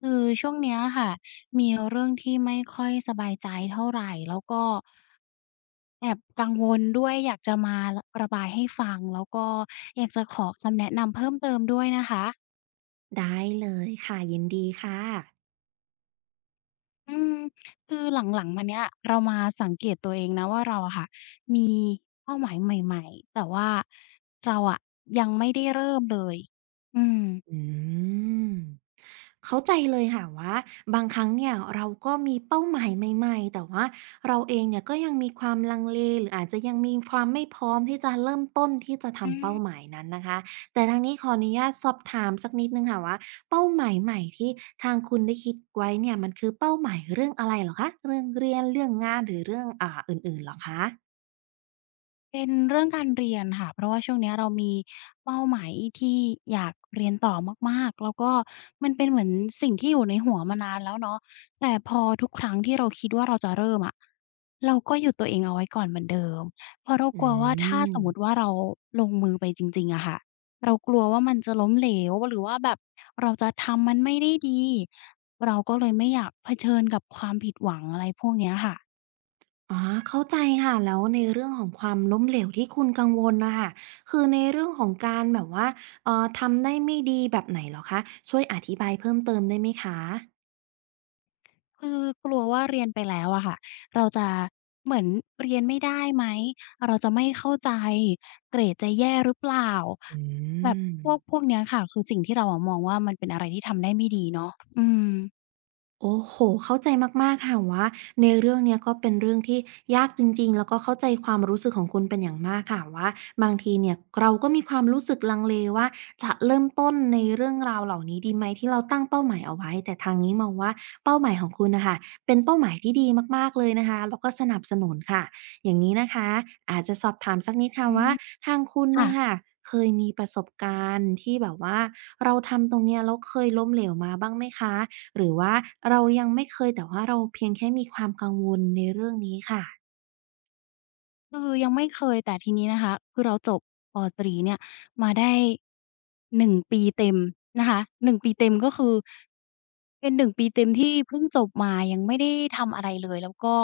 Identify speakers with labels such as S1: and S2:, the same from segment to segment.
S1: คือช่วงเนี้ยค่ะมีเรื่องที่ไม่ค่อยสบายใจเท่าไรแล้วก็แอบกังวลด้วยอยากจะมาระบายให้ฟังแล้วก็อยากจะขอคำแนะนำเพิ่มเติมด้วยนะคะ
S2: ได้เลยค่ะยินดีค่ะ
S1: อืมคือหลังๆมาเนี้ยเรามาสังเกตตัวเองนะว่าเราอะค่ะมีเป้าหมายใหม่ๆแต่ว่าเราอะยังไม่ได้เริ่มเลยอืม
S2: อืมเข้าใจเลยค่ะว่าบางครั้งเนี่ยเราก็มีเป้าหมายใหม่ๆแต่ว่าเราเองเนี่ยก็ยังมีความลังเลหรืออาจจะยังมีความไม่พร้อมที่จะเริ่มต้นที่จะ
S1: อื
S2: ทำ
S1: ม
S2: เป้าหมายนั้นนะคะแต่ทางนี้ขออนุญาตสอบถามสักนิดนึงค่ะว่าเป้าหมายใหม่ที่ทางคุณได้คิดไว้เนี่ยมันคือเป้าหมายเรื่องอะไรเหรอคะเรื่องเรียนเรื่องงานหรือเรื่องอื่นๆเหรอคะ
S1: เป็นเรื่องการเรียนค่ะเพราะว่าช่วงเนี้ยเรามีเป้าหมายที่อยากเรียนต่อมากๆแล้วก็มันเป็นเหมือนสิ่งที่อยู่ในหัวมานานแล้วเนาะแต่พอทุกครั้งที่เราคิดว่าเราจะเริ่มอะเราก็หยุดตัวเองเอาไว้ก่อนเหมือนเดิมเพราะเรา
S2: อื
S1: กลัวว่าถ้า
S2: ม
S1: สมมุติว่าเราลงมือไปจริงๆอะค่ะเรากลัวว่ามันจะล้มเหลวหรือว่าแบบเราจะทำมันไม่ได้ดีเราก็เลยไม่อยากเผชิญกับความผิดหวังอะไรพวกเนี้ยค่ะ
S2: อ๋อเข้าใจค่ะแล้วในเรื่องของความล้มเหลวที่คุณกังวลน่ะค่ะคือในเรื่องของการแบบว่าทำได้ไม่ดีแบบไหนเหรอคะช่วยอธิบายเพิ่มเติมได้ไหมคะ
S1: คือกลัวว่าเรียนไปแล้วอะค่ะเราจะเหมือนเรียนไม่ได้ไหมเราจะไม่เข้าใจเกรดจะแย่หรือเปล่า
S2: อื
S1: แบบ
S2: ม
S1: พวกเนี้ยค่ะคือสิ่งที่เราอะมองว่ามันเป็นอะไรที่ทำได้ไม่ดีเนาะอืม
S2: โอ้โฮเข้าใจมากๆค่ะว่าในเรื่องเนี้ยก็เป็นเรื่องที่ยากจริงๆ แล้วก็เข้าใจความรู้สึกของคุณเป็นอย่างมากค่ะว่าบางทีเนี่ยเราก็มีความรู้สึกลังเลว่าจะเริ่มต้นในเรื่องราวเหล่านี้ดีไหมที่เราตั้งเป้าหมายเอาไว้แต่ทางนี้มองว่าเป้าหมายของคุณน่ะค่ะเป็นเป้าหมายที่ดีมากๆเลยนะคะแล้วก็สนับสนุนค่ะอย่างนี้นะคะอาจจะสอบถามสักนิดค่ะ
S1: อื
S2: ว่า
S1: ม
S2: ทางคุณน่ะค่ะ
S1: ค่ะ
S2: เคยมีประสบการณ์ที่แบบว่าเราทำตรงเนี้ยแล้วเคยล้มเหลวมาบ้างไหมคะ หรือว่าเรายังไม่เคยแต่ว่าเราเพียงแค่มีความกังวลในเรื่องนี้ค่ะ
S1: คือยังไม่เคยแต่ทีนี้นะคะคือเราจบปตรีเนี่ยมาได้หนึ่งปีเต็มนะคะหนงปีเต็มก็คือเป็นหนึ่งปีเต็มที่เพิ่งจบมายังไม่ได้ทำอะไรเลยแล้วก็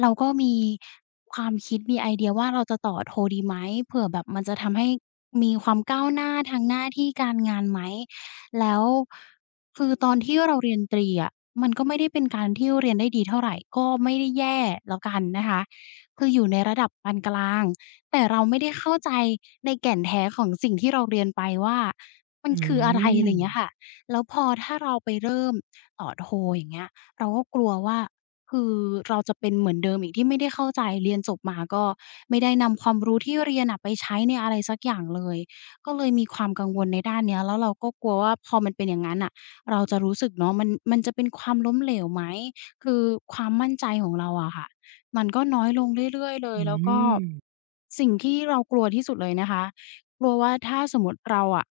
S1: เราก็มีความคิดมีไอเดียว่าเราจะต่อโทดีไหมเผื่อแบบมันจะทำให้มีความก้าวหน้าทางหน้าที่การงานไหมแล้วคือตอนที่เราเรียนตรีอะมันก็ไม่ได้เป็นการที่เรียนได้ดีเท่าไรก็ไม่ได้แย่แล้วกันนะคะ คืออยู่ในระดับปานกลางแต่เราไม่ได้เข้าใจในแก่นแท้ของสิ่งที่เราเรียนไปว่ามัน
S2: อื
S1: คืออะไร
S2: ม
S1: อะไรอย่างเงี้ยค่ะแล้วพอถ้าเราไปเริ่มต่อโทอย่างเงี้ยเราก็กลัวว่าคือเราจะเป็นเหมือนเดิมอีกที่ไม่ได้เข้าใจเรียนจบมาก็ไม่ได้นำความรู้ที่เรียนน่ะไปใช้ในอะไรสักอย่างเลยก็เลยมีความกังวลในด้านเนี้ยแล้วเราก็กลัวว่าพอมันเป็นอย่างงั้นน่ะเราจะรู้สึกเนาะมันจะเป็นความล้มเหลวไหมคือความมั่นใจของเราอะค่ะ มันก็น้อยลงเรื่อยๆเลย
S2: อื
S1: แล้วก็
S2: ม
S1: สิ่งที่เรากลัวที่สุดเลยนะคะกลัวว่าถ้าสมมติเราอะ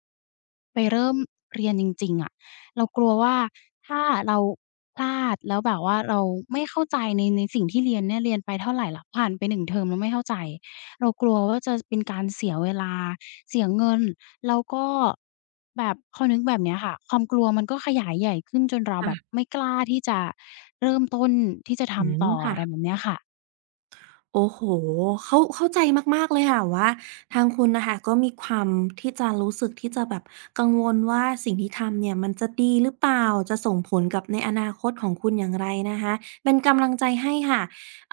S1: ไปเริ่มเรียนจริงๆอะเรากลัวว่าถ้าเราพลาดแล้วแบบว่าเราไม่เข้าใจในสิ่งที่เรียนเนี่ยเรียนไปเท่าไหร่ละผ่านไปนหนึ่งเทอมแล้วไม่เข้าใจเรากลัวว่าจะเป็นการเสียเวลาเสียเงินแล้วก็แบบพอนึกแบบเนี้ยค่ะความกลัวมันก็ขยายใหญ่ขึ้นจนเรา
S2: ค่ะ
S1: แบบไม่กล้าที่จะเริ่มต้นที่จะ
S2: อื
S1: ทำ
S2: ม
S1: ต่อ
S2: ค่ะ
S1: อะไรแบบเนี้ยค่ะ
S2: โอ้โฮเข้าใจมากๆเลยค่ะว่าทางคุณน่ะค่ะก็มีความที่จะรู้สึกที่จะแบบกังวลว่าสิ่งที่ทำเนี่ยมันจะดีหรือเปล่าจะส่งผลกับในอนาคตของคุณอย่างไรนะคะเป็นกำลังใจให้ค่ะ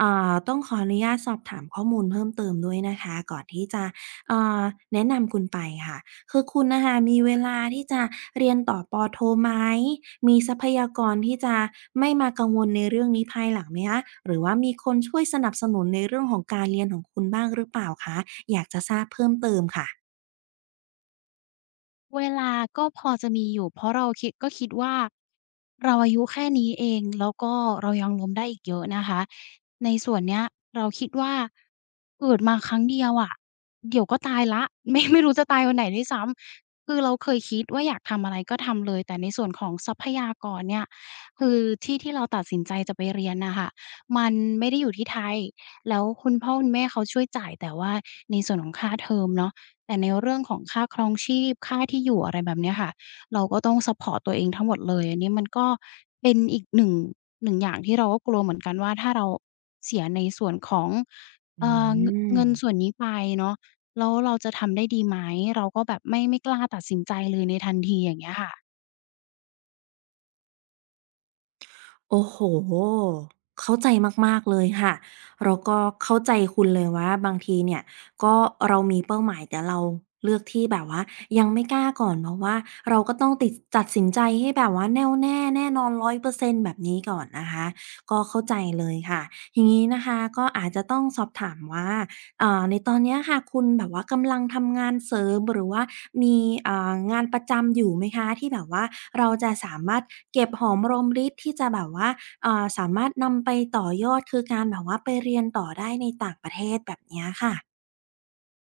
S2: ต้องขออนุญาตสอบถามข้อมูลเพิ่มเติมด้วยนะคะก่อนที่จะเอ่อแนะนำคุณไปค่ะ คือคุณนะคะมีเวลาที่จะเรียนต่อปโทไหมมีทรัพยากรที่จะไม่มากังวลในเรื่องนี้ภายหลังไหมคะหรือว่ามีคนช่วยสนับสนุนในเรื่องของการเรียนของคุณบ้างหรือเปล่าคะอยากจะทราบเพิ่มเติมค่ะ
S1: เวลาก็พอจะมีอยู่เพราะเราคิดก็คิดว่าเราอายุแค่นี้เองแล้วก็เรายังล้มได้อีกเยอะนะคะในส่วนเนี้ยเราคิดว่าเกิดมาครั้งเดียวอะเดี๋ยวก็ตายแล้ว ไม่รู้จะตายวันไหนด้วยซ้ำคือเราเคยคิดว่าอยากทำอะไรก็ทำเลยแต่ในส่วนของทรัพยากรเนี่ยคือที่ที่เราตัดสินใจจะไปเรียนน่ะค่ะมันไม่ได้อยู่ที่ไทยแล้วคุณพ่อคุณแม่เขาช่วยจ่ายแต่ว่าในส่วนของค่าเทอมเนาะ แต่ในเรื่องของค่าครองชีพค่าที่อยู่อะไรแบบเนี้ยค่ะเราก็ต้องซัปพอร์ตตัวเองทั้งหมดเลยอันนี้มันก็เป็นอีก หนึ่งอย่างที่เราก็กลัวเหมือนกันว่าถ้าเราเสียในส่วนของ
S2: อื
S1: เงอะเงินส่วน
S2: ม
S1: นี้ไปเนาะแล้วเราจะทำได้ดีไหมเราก็แบบไม่กล้าตัดสินใจเลยในทันทีอย่างเงี้ยค่ะ
S2: โอ้โหเข้าใจมากๆเลยค่ะแล้วก็เข้าใจคุณเลยว่าบางทีเนี่ยก็เรามีเป้าหมายแต่เราเลือกที่แบบว่ายังไม่กล้าก่อนเพราะว่าเราก็ต้องตัดสินใจให้แบบว่าแน่วแน่แน่นอน100%แบบนี้ก่อนนะคะก็เข้าใจเลยค่ะอย่างงี้นะคะก็อาจจะต้องสอบถามว่าในตอนเนี้ยค่ะคุณแบบว่ากำลังทำงานเสริมหรือว่า มีงานประจำอยู่ไหมคะที่แบบว่าเราจะสามารถเก็บหอมรอมริบที่จะแบบว่าสามารถนำไปต่อยอดคือการแบบว่าไปเรียนต่อได้ในต่างประเทศแบบเนี้ยค่ะ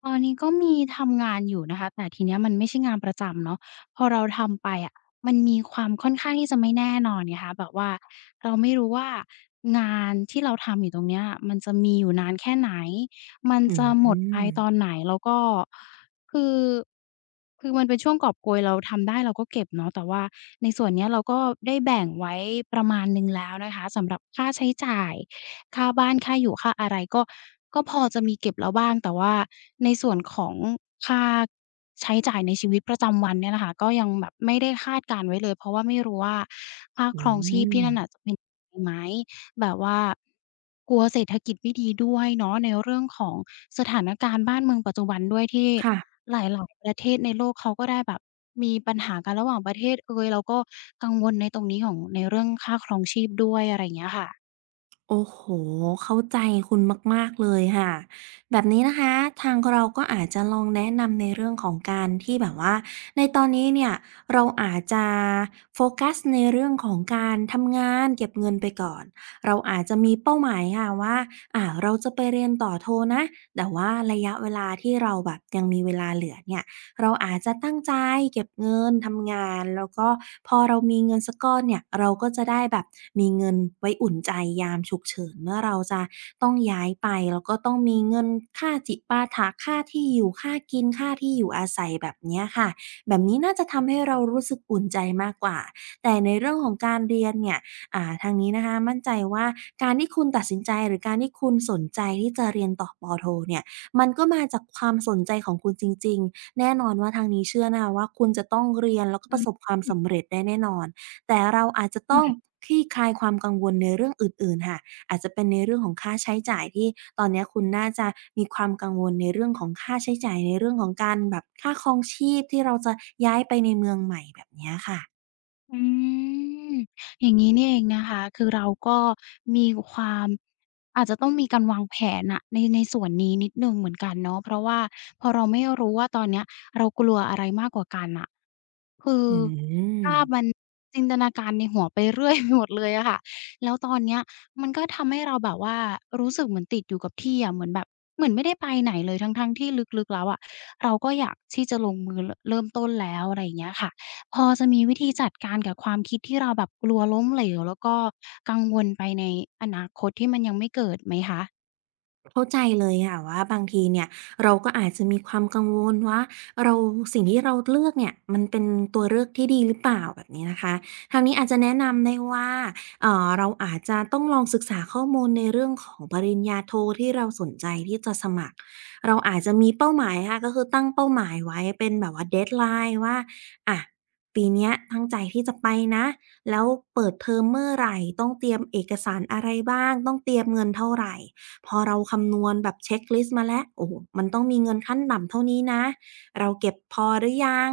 S1: ตอนนี้ก็มีทำงานอยู่นะคะแต่ทีเนี้ยมันไม่ใช่งานประจำเนาะพอเราทำไปอะมันมีความค่อนข้างที่จะไม่แน่นอนไงคะแบบว่าเราไม่รู้ว่างานที่เราทำอยู่ตรงเนี้ยมันจะมีอยู่นานแค่ไหนมัน
S2: อื
S1: จะหมดไปตอ
S2: ม
S1: นไหนแล้วก็คือคือมันเป็นช่วงกอบโกยเราทำได้เราก็เก็บเนาะแต่ว่าในส่วนเนี้ยเราก็ได้แบ่งไว้ประมาณหนึ่งแล้วนะคะสำหรับค่าใช้จ่าย ค่าบ้านค่าอยู่ค่าอะไรก็พอจะมีเก็บแล้วบ้างแต่ว่าในส่วนของค่าใช้จ่ายในชีวิตประจำวันเนี่ยนะคะก็ยังแบบไม่ได้คาดการณ์ไว้เลยเพราะว่าไม่รู้ว่าค่า
S2: อื
S1: ครองชีพ
S2: ม
S1: ที่นั่นน่ะจะเป็น ไหมแบบว่ากลัวเศรษฐกิจไม่ดีด้วยเนาะในเรื่องของสถานการณ์บ้านเมืองปัจจุบันด้วยที่
S2: ค่ะ
S1: หลายๆประเทศในโลกเขาก็ได้แบบมีปัญหากันระหว่างประเทศเอยแล้วก็กังวลในตรงนี้ของในเรื่องค่าครองชีพด้วยอะไรอย่างเงี้ยค่ะ
S2: โอ้โห เข้าใจคุณมากๆเลยค่ะแบบนี้นะคะทางเราก็อาจจะลองแนะนำในเรื่องของการที่แบบว่าในตอนนี้เนี่ยเราอาจจะโฟกัสในเรื่องของการทำงานเก็บเงินไปก่อนเราอาจจะมีเป้าหมายค่ะว่าเราจะไปเรียนต่อโทนะแต่ว่าระยะเวลาที่เราแบบยังมีเวลาเหลือเนี่ย เราอาจจะตั้งใจเก็บเงินทำงานแล้วก็พอเรามีเงินสักก้อนเนี่ยเราก็จะได้แบบมีเงินไว้อุ่นใจยามฉุกเฉินเมื่อเราจะต้องย้ายไปแล้วก็ต้องมีเงินค่าจิปาถะค่าที่อยู่ค่ากินค่าที่อยู่อาศัยแบบเนี้ยค่ะแบบนี้น่าจะทำให้เรารู้สึกอุ่นใจมากกว่าแต่ในเรื่องของการเรียนเนี่ยทางนี้นะคะมั่นใจว่าการที่คุณตัดสินใจหรือการที่คุณสนใจที่จะเรียนต่อปโทเนี่ยมันก็มาจากความสนใจของคุณจริงๆ แน่นอนว่าทางนี้เชื่อนะคะว่าคุณจะต้องเรียนแล้วก็
S1: อื
S2: ประสบความ
S1: ม
S2: สำเร็จได้แน่นอนแต่เราอาจจะต้องคลี่คลายความกังวลในเรื่องอื่นๆค่ะอาจจะเป็นในเรื่องของค่าใช้จ่ายที่ตอนเนี้ยคุณน่าจะมีความกังวลในเรื่องของค่าใช้จ่ายในเรื่องของการแบบค่าครองชีพที่เราจะย้ายไปในเมืองใหม่แบบเนี้ยค่ะ
S1: อืมอย่างนี้นี่เองนะคะคือเราก็มีความอาจจะต้องมีการวางแผนนะในส่วนนี้นิดหนึ่งเหมือนกันเนาะเพราะว่าพอเราไม่รู้ว่าตอนเนี้ยเรากลัวอะไรมากกว่ากันน่ะคือ
S2: อื
S1: ภาพมัน
S2: ม
S1: จินตนาการในหัวไปเรื่อยไปหมดเลยอะค่ะแล้วตอนเนี้ยมันก็ทำให้เราแบบว่ารู้สึกเหมือนติดอยู่กับที่อะเหมือนแบบเหมือนไม่ได้ไปไหนเลยทั้งๆที่ลึกๆแล้วอะเราก็อยากที่จะลงมือรเริ่มต้นแล้วอะไรอย่างเงี้ยค่ะ พอจะมีวิธีจัดการกับความคิดที่เราแบบกลัวล้มเหลวแล้วก็กังวลไปในอนาคตที่มันยังไม่เกิดไหมคะ
S2: เข้าใจเลยค่ะว่าบางทีเนี่ยเราก็อาจจะมีความกังวลว่าเราสิ่งที่เราเลือกเนี่ยมันเป็นตัวเลือกที่ดีหรือเปล่าแบบนี้นะคะทางนี้อาจจะแนะนำได้ว่าเราอาจจะต้องลองศึกษาข้อมูลในเรื่องของปริญญาโทที่เราสนใจที่จะสมัครเราอาจจะมีเป้าหมายค่ะก็คือตั้งเป้าหมายไว้เป็นแบบว่า deadline ว่าอะปีเนี้ยตั้งใจที่จะไปนะแล้วเปิดเทอมเมื่อไรต้องเตรียมเอกสารอะไรบ้างต้องเตรียมเงินเท่าไร พอเราคำนวณแบบเช็คลิสต์มาแล้วโอ้โฮมันต้องมีเงินขั้นต่ำเท่านี้นะเราเก็บพอหรือยัง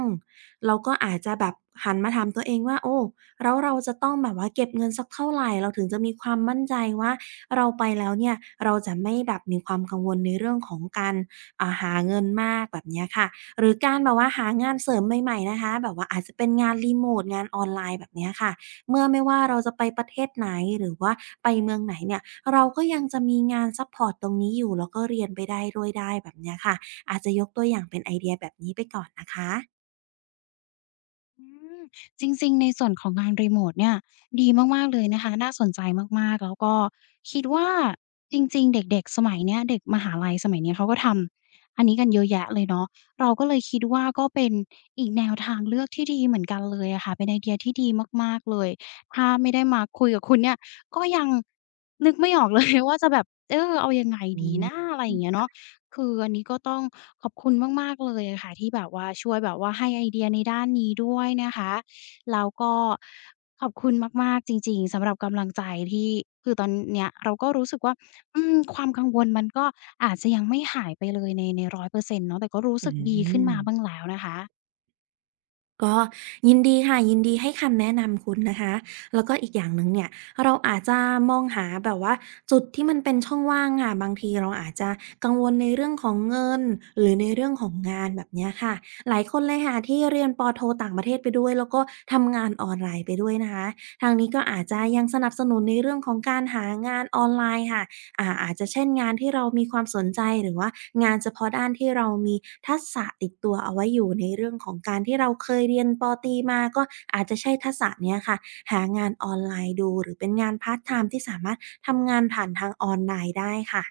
S2: เราก็อาจจะแบบหันมาถามตัวเองว่าโอ้แล้วเราจะต้องแบบว่าเก็บเงินสักเท่าไรเราถึงจะมีความมั่นใจว่าเราไปแล้วเนี่ยเราจะไม่แบบมีความกังวลในเรื่องของการหาเงินมากแบบเนี้ยค่ะหรือการแบบว่าหางานเสริมใหม่ๆนะคะแบบว่าอาจจะเป็นงานรีโมตงานออนไลน์แบบเนี้ยค่ะเมื่อไม่ว่าเราจะไปประเทศไหนหรือว่าไปเมืองไหนเนี่ย เราก็ยังจะมีงานซัพพอร์ตตรงนี้อยู่แล้วก็เรียนไปได้ด้วยได้แบบเนี้ยค่ะอาจจะยกตัวอย่างเป็นไอเดียแบบนี้ไปก่อนนะคะ
S1: อืมจริงๆในส่วนของงานรีโมทเนี่ยดีมากๆเลยนะคะน่าสนใจมากๆแล้วก็คิดว่าจริงๆเด็กๆสมัยเนี้ยเด็กมหาลัยสมัยเนี้ยเขาก็ทำอันนี้กันเยอะแยะเลยเนาะเราก็เลยคิดว่าก็เป็นอีกแนวทางเลือกที่ดีเหมือนกันเลยอะค่ะเป็นไอเดียที่ดีมากๆเลยถ้าไม่ได้มาคุยกับคุณเนี่ยก็ยังนึกไม่ออกเลย ว่าจะแบบเออเอายังไง
S2: อื
S1: ดีนะ
S2: ม
S1: อะไรอย่างเงี้ยเนาะ คืออันนี้ก็ต้องขอบคุณมากๆเลยอะค่ะที่แบบว่าช่วยแบบว่าให้ไอเดียในด้านนี้ด้วยนะคะแล้วก็ขอบคุณมากๆจริงๆสำหรับกำลังใจที่คือตอนเนี้ยเราก็รู้สึกว่าอืมความกังวลมันก็อาจจะยังไม่หายไปเลยใน100%เปอร์เซ็นต์เนาะแต่ก็รู้
S2: อื
S1: สึกดีขึ้น
S2: ม
S1: มาบ้างแล้วนะคะ
S2: ก็ยินดีค่ะยินดีให้คำแนะนำคุณนะคะแล้วก็อีกอย่างหนึ่งเนี่ยเราอาจจะมองหาแบบว่าจุดที่มันเป็นช่องว่างค่ะบางทีเราอาจจะกังวลในเรื่องของเงินหรือในเรื่องของงานแบบเนี้ยค่ะหลายคนเลยค่ะที่เรียนปอโทต่างประเทศไปด้วยแล้วก็ทำงานออนไลน์ไปด้วยนะคะทางนี้ก็อาจจะยังสนับสนุนในเรื่องของการหางานออนไลน์ค่ะ อาจจะเช่นงานที่เรามีความสนใจหรือว่างานเฉพาะด้านที่เรามีทักษะติดตัวเอาไว้อยู่ในเรื่องของการที่เราเคยเรียนปอตรีมาก็อาจจะใช้ทักษะเนี้ยค่ะหางานออนไลน์ดูหรือเป็นงานพาร์ทไทม์ที่สามารถทำงานผ่านทางออนไลน์ได้ค่ะ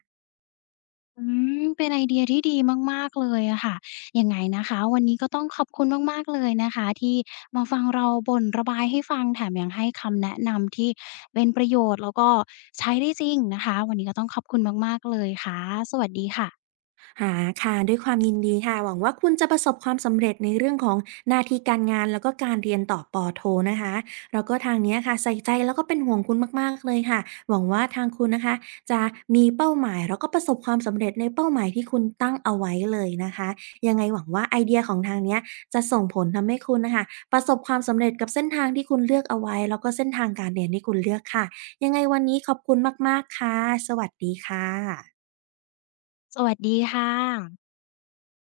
S1: อืมเป็นไอเดียที่ดีมากๆเลยอะค่ะยังไงนะคะวันนี้ก็ต้องขอบคุณมากๆเลยนะคะที่มาฟังเราบ่นระบายให้ฟังแถมยังให้คำแนะนำที่เป็นประโยชน์แล้วก็ใช้ได้จริงนะคะวันนี้ก็ต้องขอบคุณมากๆเลยค่ะสวัสดีค่ะ
S2: หาค่ะด้วยความยินดีค่ะหวังว่าคุณจะประสบความสำเร็จในเรื่องของหน้าที่การงานแล้วก็การเรียนต่อปอโทนะคะแล้วก็ทางเนี้ยค่ะใส่ใจแล้วก็เป็นห่วงคุณมากๆเลยค่ะหวังว่าทางคุณนะคะจะมีเป้าหมายแล้วก็ประสบความสำเร็จในเป้าหมายที่คุณตั้งเอาไว้เลยนะคะยังไงหวังว่าไอเดียของทางเนี้ยจะส่งผลทำให้คุณนะคะประสบความสำเร็จกับเส้นทางที่คุณเลือกเอาไว้แล้วก็เส้นทางการเรียนที่คุณเลือกค่ะยังไงวันนี้ขอบคุณมากๆค่ะ สวัสดีค่ะ
S1: สวัสดีค่ะ